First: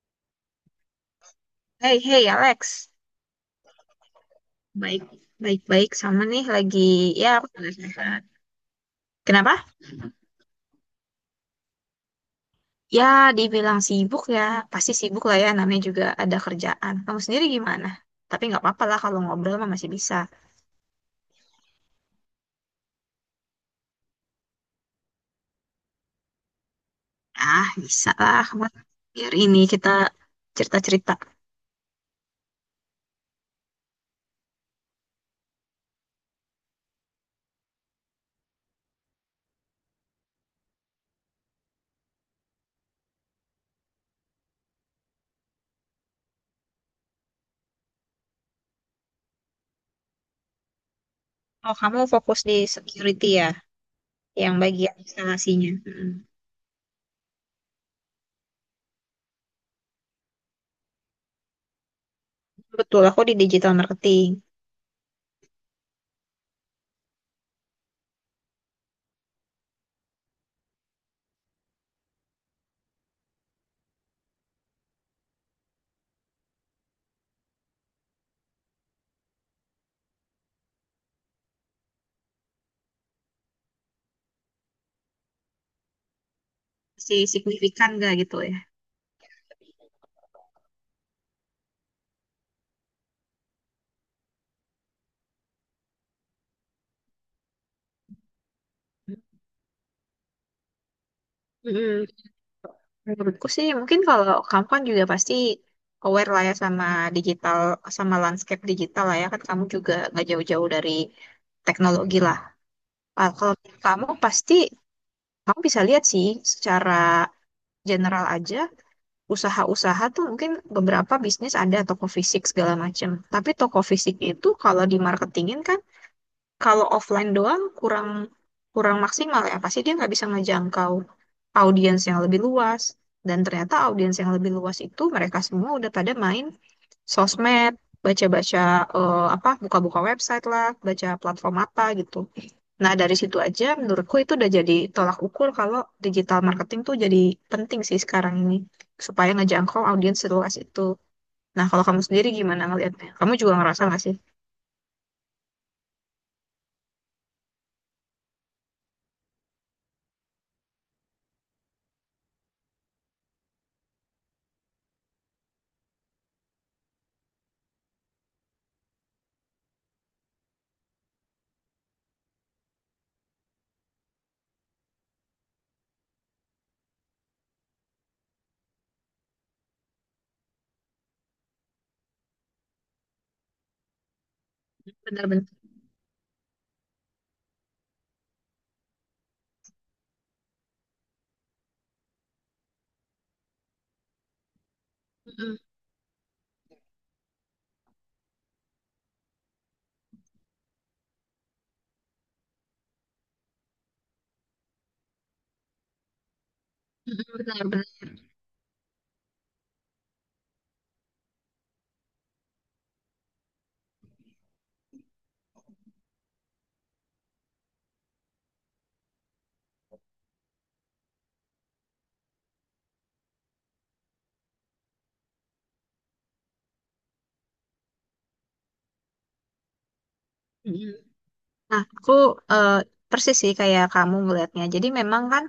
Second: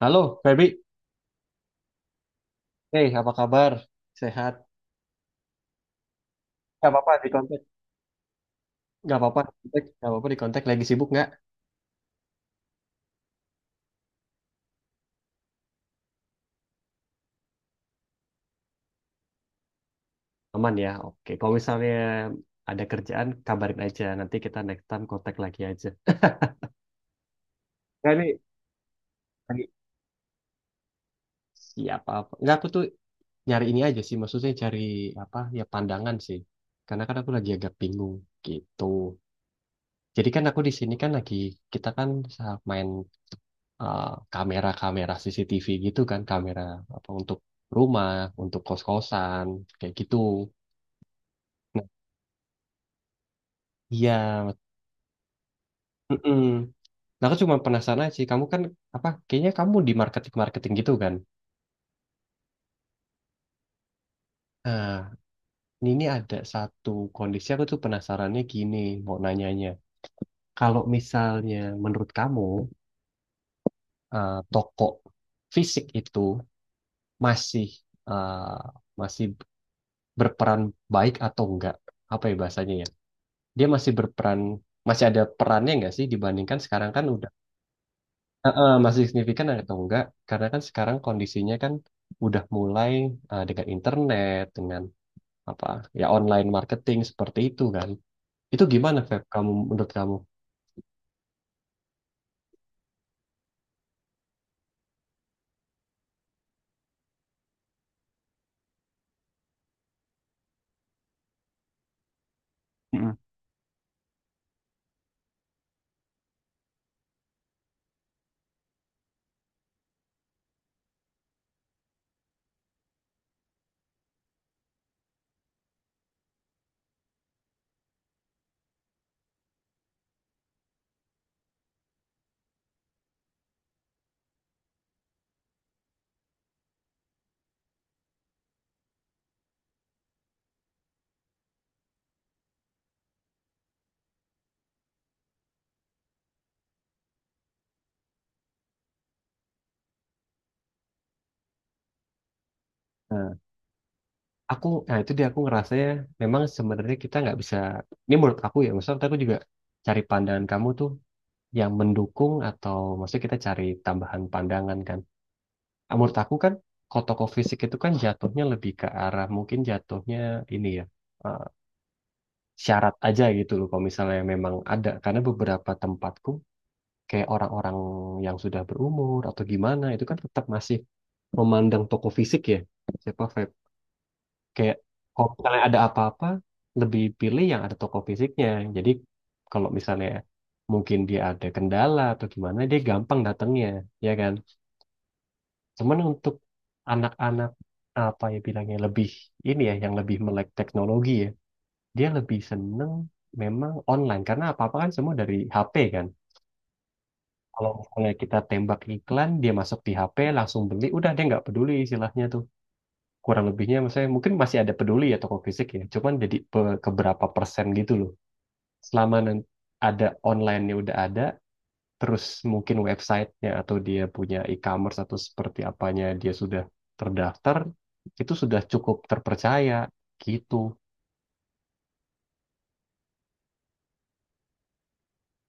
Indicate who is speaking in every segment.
Speaker 1: Halo, Feby.
Speaker 2: Hey, Alex,
Speaker 1: Hey, apa kabar? Sehat?
Speaker 2: baik, baik, baik sama nih lagi
Speaker 1: Gak apa-apa di
Speaker 2: ya aku
Speaker 1: kontak.
Speaker 2: lagi sehat.
Speaker 1: Gak apa-apa di
Speaker 2: Kenapa?
Speaker 1: kontak. Gak apa-apa di kontak. Lagi sibuk nggak?
Speaker 2: Ya, dibilang sibuk ya, pasti sibuk lah ya. Namanya juga ada kerjaan. Kamu sendiri gimana? Tapi nggak apa-apa lah kalau ngobrol mah masih bisa.
Speaker 1: Aman ya. Oke. Kalau misalnya ada kerjaan, kabarin aja. Nanti kita next time kontak lagi aja.
Speaker 2: Ah, bisa
Speaker 1: Nah, ini
Speaker 2: lah. Kamu biar ini
Speaker 1: lagi
Speaker 2: kita cerita-cerita.
Speaker 1: siapa apa? Nggak, aku tuh nyari ini aja sih. Maksudnya cari apa? Ya pandangan sih. Karena kan aku lagi agak bingung gitu. Jadi kan aku di sini kan lagi kita kan main eh, kamera-kamera CCTV gitu kan, kamera apa untuk rumah, untuk kos-kosan, kayak gitu.
Speaker 2: Oh,
Speaker 1: Nah,
Speaker 2: kamu fokus di security ya,
Speaker 1: iya,
Speaker 2: yang bagian instalasinya. Mm.
Speaker 1: mm-mm. Nah, aku cuma penasaran aja sih, kamu kan apa? Kayaknya kamu di marketing-marketing gitu kan?
Speaker 2: Betul, aku di digital marketing.
Speaker 1: Nah, ini ada satu kondisi aku tuh penasarannya gini, mau nanyanya. Kalau misalnya menurut kamu toko fisik itu masih eh, masih berperan baik atau enggak? Apa ya bahasanya ya? Dia masih berperan masih ada perannya nggak sih dibandingkan sekarang kan
Speaker 2: Masih
Speaker 1: udah.
Speaker 2: signifikan nggak gitu ya?
Speaker 1: Masih signifikan atau enggak karena kan sekarang kondisinya kan udah mulai dengan internet dengan apa ya online marketing seperti itu kan itu gimana, Feb, kamu menurut kamu.
Speaker 2: Mm. Menurutku sih mungkin kalau kamu kan juga pasti aware lah ya sama digital, sama landscape digital lah ya, kan kamu juga nggak jauh-jauh dari teknologi lah.
Speaker 1: Mm-mm.
Speaker 2: Ah, kalau kamu pasti kamu bisa lihat sih secara general aja, usaha-usaha tuh mungkin beberapa bisnis ada toko fisik segala macam. Tapi toko fisik itu kalau dimarketingin kan, kalau offline doang kurang kurang maksimal ya, pasti dia nggak bisa ngejangkau audiens yang lebih luas. Dan ternyata audiens yang lebih luas itu mereka semua udah pada main sosmed, baca-baca, apa, buka-buka website lah, baca platform apa gitu. Nah, dari situ aja menurutku itu udah jadi tolak ukur kalau digital marketing tuh jadi penting sih sekarang ini, supaya ngejangkau audiens seluas itu. Nah, kalau kamu sendiri gimana ngelihatnya? Kamu
Speaker 1: Nah,
Speaker 2: juga ngerasa nggak sih?
Speaker 1: aku, nah itu dia aku ngerasanya memang sebenarnya kita nggak bisa, ini menurut aku ya, maksudnya aku juga cari pandangan kamu tuh yang mendukung atau maksudnya kita cari tambahan pandangan kan. Ah, menurut aku kan kalau toko fisik itu kan jatuhnya lebih ke arah mungkin jatuhnya ini ya eh, syarat aja gitu loh kalau misalnya memang ada karena beberapa tempatku kayak orang-orang yang sudah berumur atau gimana itu kan tetap masih memandang toko fisik ya siapa vape kayak kalau
Speaker 2: Benar-benar.
Speaker 1: misalnya ada apa-apa lebih pilih yang ada toko fisiknya jadi kalau misalnya mungkin dia ada kendala atau gimana dia gampang datangnya ya kan.
Speaker 2: Mm-mm.
Speaker 1: Cuman untuk anak-anak apa ya bilangnya lebih ini ya yang lebih melek teknologi ya, dia lebih seneng memang online karena apa-apa kan semua dari HP kan.
Speaker 2: Mm-mm,
Speaker 1: Kalau
Speaker 2: benar-benar.
Speaker 1: misalnya kita tembak iklan, dia masuk di HP langsung beli, udah dia nggak peduli istilahnya tuh. Kurang lebihnya misalnya mungkin masih ada peduli ya toko fisik ya, cuman jadi keberapa persen gitu loh. Selama nan- ada online-nya udah ada, terus mungkin websitenya atau dia punya e-commerce atau seperti apanya dia sudah terdaftar, itu sudah cukup terpercaya gitu.
Speaker 2: Nah, aku eh, persis sih kayak kamu melihatnya. Jadi memang kan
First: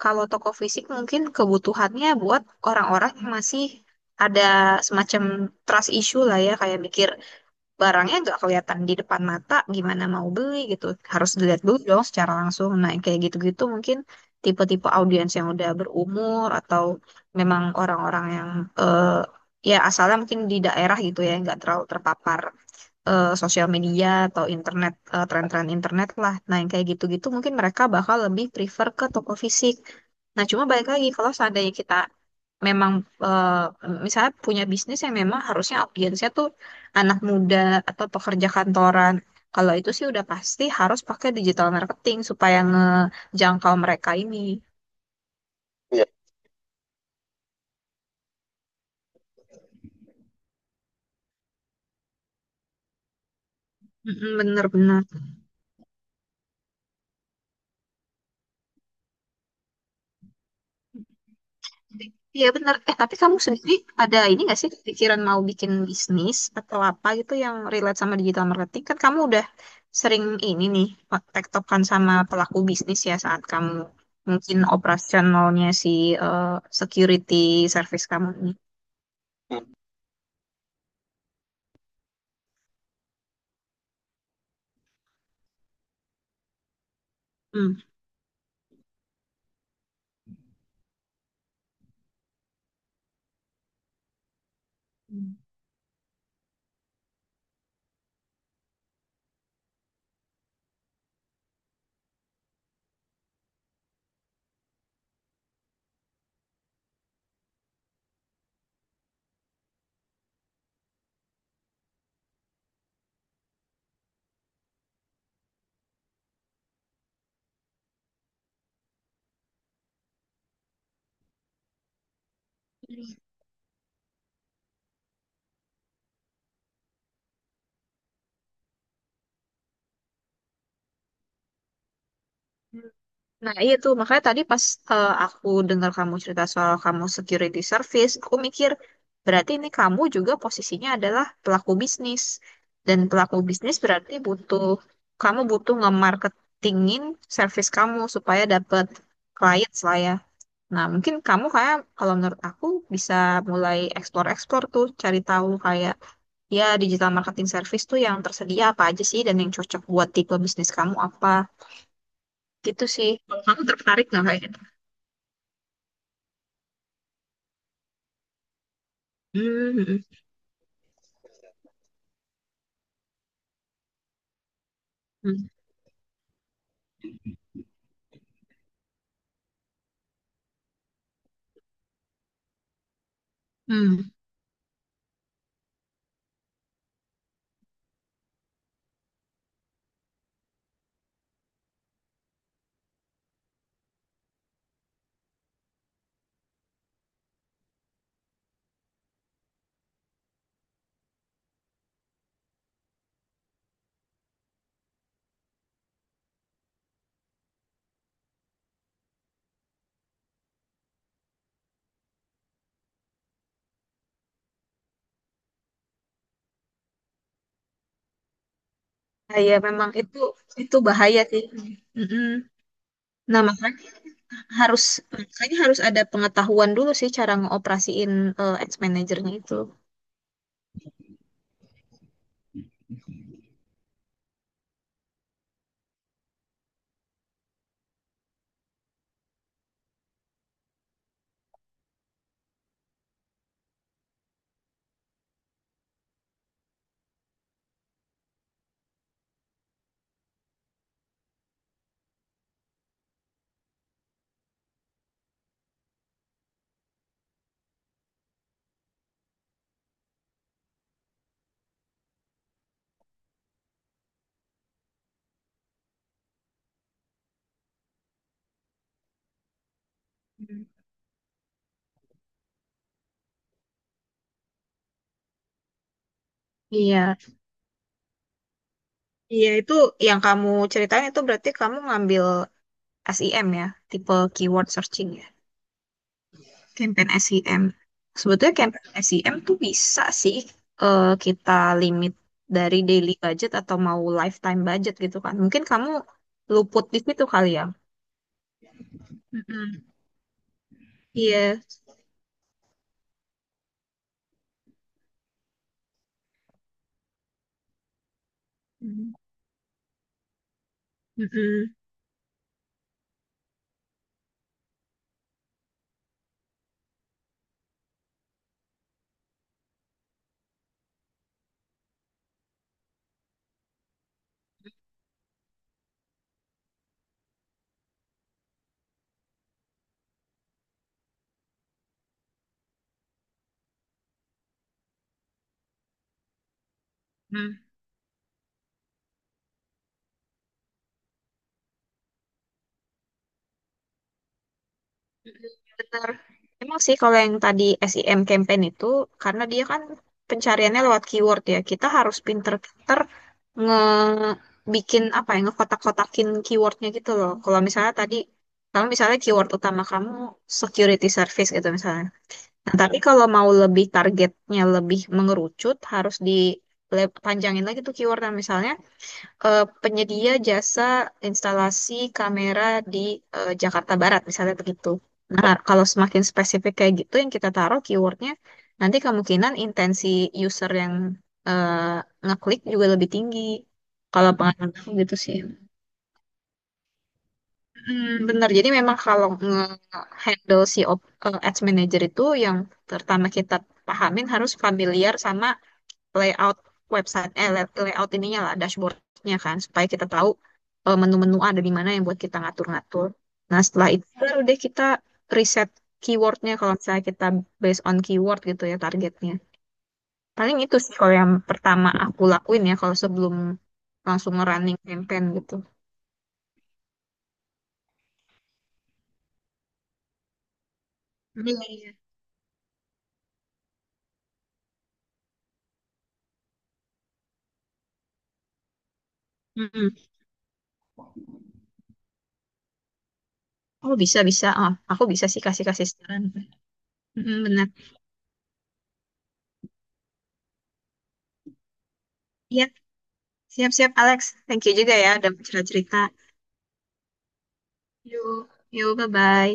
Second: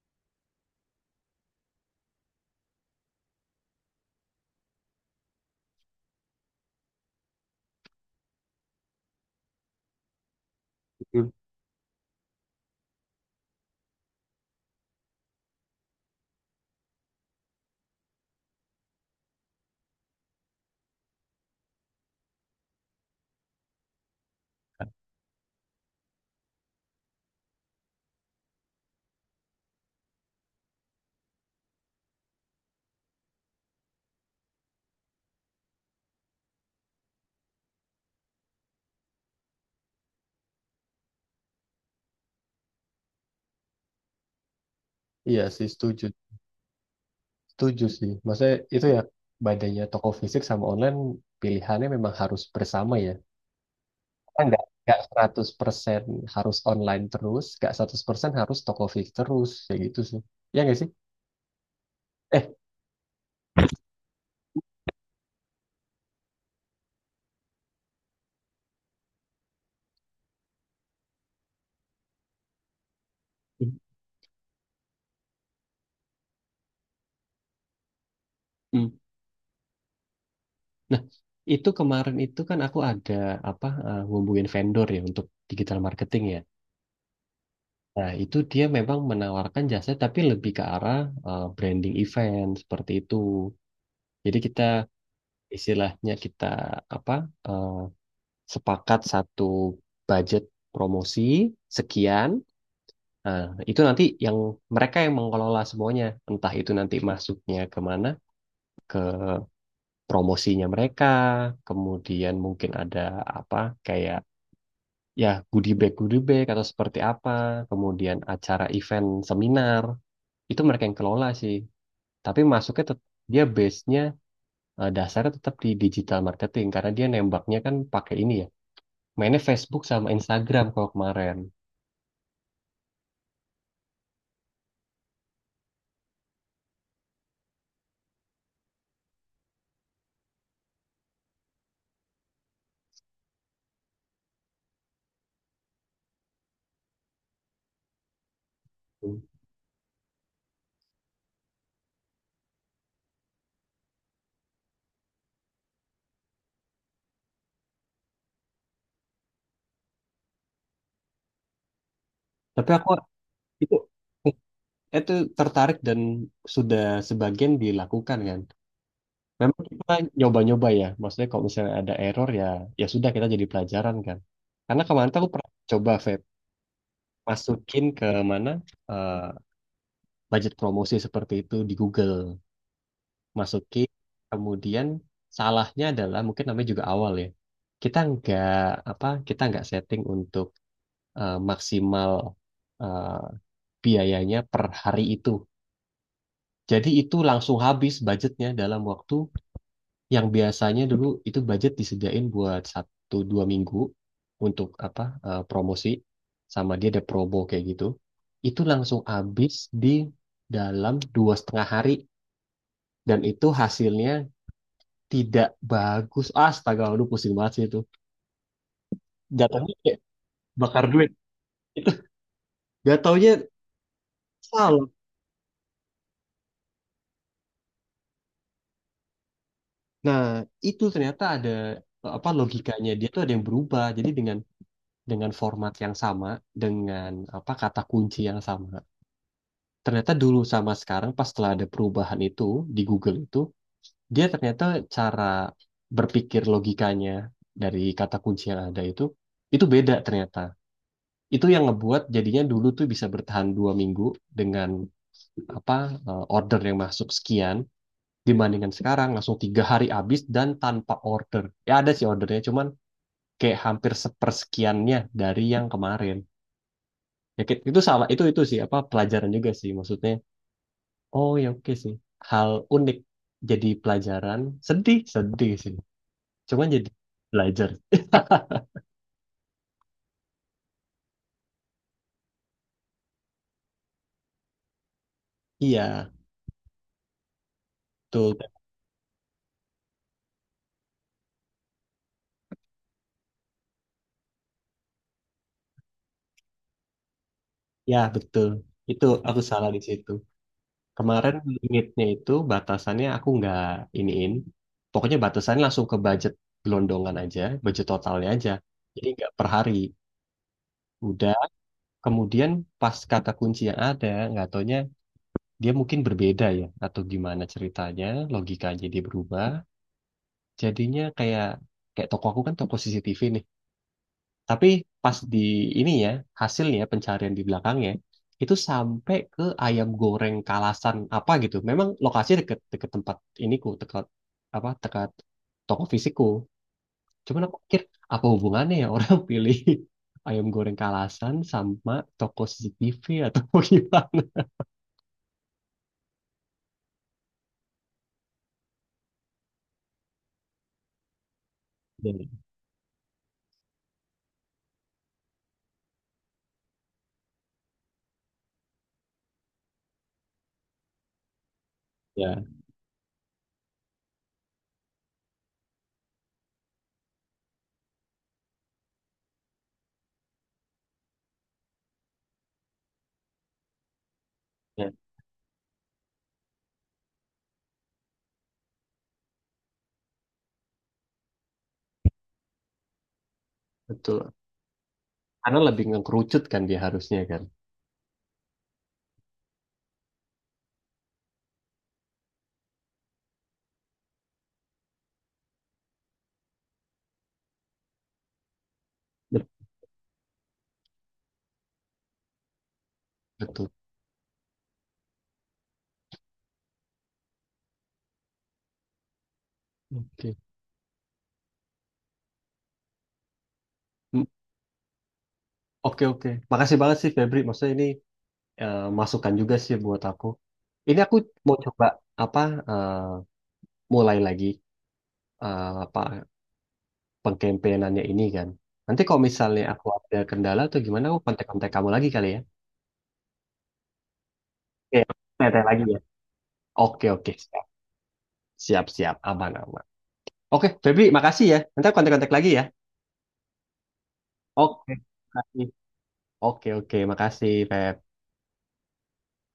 Speaker 2: kalau toko fisik mungkin kebutuhannya buat orang-orang yang masih ada semacam trust issue lah ya, kayak mikir barangnya nggak kelihatan di depan mata, gimana mau beli gitu.
Speaker 1: Hmm.
Speaker 2: Harus dilihat dulu dong secara langsung. Nah, yang kayak gitu-gitu mungkin tipe-tipe audiens yang udah berumur atau memang orang-orang yang eh, ya asalnya mungkin di daerah gitu ya, nggak terlalu terpapar sosial media atau internet, tren-tren internet lah. Nah, yang kayak gitu-gitu mungkin mereka bakal lebih prefer ke toko fisik. Nah, cuma balik lagi kalau seandainya kita memang eh, misalnya punya bisnis yang memang harusnya audiensnya tuh anak muda atau pekerja kantoran. Kalau itu sih udah pasti harus pakai digital marketing supaya ngejangkau mereka ini.
Speaker 1: Iya sih, setuju.
Speaker 2: Iya.
Speaker 1: Setuju sih. Maksudnya itu ya badannya toko fisik sama online pilihannya memang harus bersama ya.
Speaker 2: Mm-mm,
Speaker 1: Kita nggak
Speaker 2: bener-bener.
Speaker 1: 100% harus online terus, nggak 100% harus toko fisik terus. Ya gitu sih. Ya nggak sih?
Speaker 2: Iya
Speaker 1: Eh,
Speaker 2: benar. Eh, tapi kamu sendiri ada ini nggak sih pikiran mau bikin bisnis atau apa gitu yang relate sama digital marketing? Kan kamu udah sering ini nih tektokan sama pelaku bisnis ya saat kamu mungkin operasionalnya si eh, security service kamu ini.
Speaker 1: Hmm. Nah, itu kemarin itu kan aku ada apa ngubungin vendor ya untuk digital marketing ya.
Speaker 2: Hmm.
Speaker 1: Nah, itu dia memang menawarkan jasa tapi lebih ke arah branding event seperti itu. Jadi kita istilahnya kita apa eh, sepakat satu budget promosi sekian. Nah, itu nanti yang mereka yang mengelola semuanya, entah itu nanti masuknya kemana, ke promosinya mereka, kemudian mungkin ada apa kayak ya goodie bag atau seperti apa kemudian acara event seminar itu mereka yang kelola sih tapi masuknya dia base-nya dasarnya tetap di digital marketing karena dia nembaknya kan pakai ini ya mainnya Facebook sama Instagram kalau kemarin.
Speaker 2: Nah, iya tuh. Makanya tadi pas aku dengar kamu cerita soal kamu security service, aku mikir berarti ini kamu juga posisinya adalah pelaku bisnis. Dan pelaku bisnis berarti butuh, kamu butuh nge-marketingin service kamu supaya dapat
Speaker 1: Hmm.
Speaker 2: clients lah ya. Nah, mungkin kamu kayak kalau menurut aku bisa mulai explore-explore tuh, cari tahu kayak ya digital marketing service tuh yang tersedia apa aja sih dan yang cocok buat tipe bisnis kamu apa.
Speaker 1: Tapi
Speaker 2: Gitu
Speaker 1: aku
Speaker 2: sih. Kalau kamu
Speaker 1: itu
Speaker 2: tertarik nggak
Speaker 1: eh,
Speaker 2: kayak gitu?
Speaker 1: itu tertarik dan sudah sebagian dilakukan kan memang kita
Speaker 2: Hmm,
Speaker 1: nyoba-nyoba ya maksudnya kalau misalnya ada error ya ya sudah kita jadi pelajaran kan karena kemarin tuh aku
Speaker 2: hmm,
Speaker 1: pernah coba, Feb, masukin ke mana eh, budget promosi seperti itu di Google masukin
Speaker 2: hmm.
Speaker 1: kemudian salahnya adalah mungkin namanya juga awal ya kita nggak apa kita nggak setting untuk maksimal eh, biayanya per hari itu jadi itu langsung habis budgetnya dalam waktu yang biasanya dulu itu budget disediain buat satu dua minggu untuk apa promosi sama dia ada promo kayak gitu itu langsung habis di dalam dua setengah hari dan itu hasilnya tidak bagus astaga aduh pusing banget sih itu
Speaker 2: Nah, ya
Speaker 1: jatuhnya
Speaker 2: memang
Speaker 1: kayak
Speaker 2: itu
Speaker 1: bakar duit
Speaker 2: bahaya sih. Mm-mm.
Speaker 1: gak taunya
Speaker 2: Nah, harus
Speaker 1: salah.
Speaker 2: makanya harus ada pengetahuan dulu sih cara ngoperasiin ads manajernya itu.
Speaker 1: Nah, itu ternyata ada apa logikanya dia tuh ada yang berubah jadi dengan format yang sama dengan apa kata kunci yang sama ternyata dulu sama sekarang pas setelah ada perubahan itu di Google itu dia ternyata cara berpikir logikanya dari kata kunci yang ada itu beda ternyata itu yang ngebuat jadinya dulu tuh bisa bertahan dua minggu dengan apa order yang masuk sekian dibandingkan sekarang langsung tiga hari habis dan tanpa order ya ada sih ordernya cuman kayak hampir sepersekiannya dari yang kemarin ya, itu salah itu sih apa pelajaran juga sih maksudnya.
Speaker 2: Hmm.
Speaker 1: Oh ya oke sih. Hal unik jadi pelajaran. Sedih, sedih sih. Cuman jadi
Speaker 2: Iya.
Speaker 1: belajar.
Speaker 2: Iya, itu yang kamu ceritain itu berarti kamu ngambil SEM ya, tipe keyword searching ya,
Speaker 1: Iya,
Speaker 2: campaign SEM.
Speaker 1: betul.
Speaker 2: Sebetulnya campaign SEM tuh bisa sih kita limit dari daily budget atau mau lifetime budget gitu kan. Mungkin kamu luput di situ kali ya.
Speaker 1: Ya, betul. Itu aku salah di
Speaker 2: Mm-mm.
Speaker 1: situ. Kemarin
Speaker 2: Iya.
Speaker 1: limitnya itu batasannya aku nggak iniin. Pokoknya batasannya langsung ke budget gelondongan aja, budget totalnya aja. Jadi
Speaker 2: Mm.
Speaker 1: nggak per hari. Udah,
Speaker 2: Mm-mm.
Speaker 1: kemudian pas kata kunci yang ada, nggak taunya dia mungkin berbeda ya, atau gimana ceritanya, logikanya dia berubah. Jadinya kayak kayak toko aku kan toko CCTV nih. Tapi pas di ini ya, hasilnya pencarian di belakangnya itu sampai ke ayam goreng Kalasan apa gitu. Memang lokasinya deket deket tempat iniku, dekat apa dekat toko fisikku. Cuman aku
Speaker 2: Mm.
Speaker 1: pikir apa hubungannya ya orang pilih ayam goreng Kalasan sama toko CCTV atau gimana?
Speaker 2: Mm-mm. Benar. Emang sih kalau yang tadi SEM campaign itu karena dia kan pencariannya lewat keyword ya. Kita harus
Speaker 1: Ya,
Speaker 2: pinter-pinter ngebikin apa ya ngekotak-kotakin keywordnya gitu loh. Kalau misalnya tadi kalau misalnya keyword utama kamu security service gitu misalnya.
Speaker 1: ya,
Speaker 2: Nah, tapi kalau mau lebih targetnya lebih mengerucut harus di lagi tuh keywordnya misalnya penyedia jasa instalasi kamera di Jakarta Barat, misalnya begitu.
Speaker 1: ya,
Speaker 2: Nah, kalau semakin spesifik kayak gitu yang kita taruh keywordnya, nanti kemungkinan intensi user yang eh, ngeklik juga lebih tinggi. Kalau
Speaker 1: betul.
Speaker 2: pengalaman aku gitu sih.
Speaker 1: Karena lebih ngekerucut kan dia harusnya kan.
Speaker 2: Hmm, benar. Jadi memang kalau nge-handle ads manager itu yang pertama kita pahamin harus familiar sama layout website layout ininya lah dashboardnya
Speaker 1: Bet-
Speaker 2: kan supaya kita tahu menu-menu ada di mana yang buat kita ngatur-ngatur. Nah
Speaker 1: Betul.
Speaker 2: setelah itu baru deh kita riset keywordnya kalau misalnya kita based on keyword gitu ya targetnya.
Speaker 1: Oke.
Speaker 2: Paling itu sih kalau yang pertama aku lakuin ya kalau sebelum langsung running campaign gitu.
Speaker 1: Oke oke, makasih banget sih, Febri. Maksudnya ini masukan juga sih buat aku. Ini aku
Speaker 2: Iya,
Speaker 1: mau coba
Speaker 2: iya.
Speaker 1: apa eh, mulai lagi apa pengkampenyannya ini kan. Nanti kalau misalnya aku
Speaker 2: Mm-mm.
Speaker 1: ada kendala atau gimana, aku kontak-kontak kamu lagi kali ya.
Speaker 2: Oh bisa bisa, oh
Speaker 1: Oke,
Speaker 2: aku bisa sih
Speaker 1: kontak
Speaker 2: kasih
Speaker 1: lagi
Speaker 2: kasih
Speaker 1: ya.
Speaker 2: saran.
Speaker 1: Oke oke,
Speaker 2: Mm-mm,
Speaker 1: siap
Speaker 2: benar.
Speaker 1: siap siap, aman aman. Oke, Febri, makasih ya. Nanti aku kontak-kontak lagi ya.
Speaker 2: Iya, siap siap Alex. Thank you
Speaker 1: Oke,
Speaker 2: juga ya udah cerita
Speaker 1: makasih.
Speaker 2: cerita.
Speaker 1: Oke oke, makasih, Feb.
Speaker 2: Yuk, yuk, bye bye.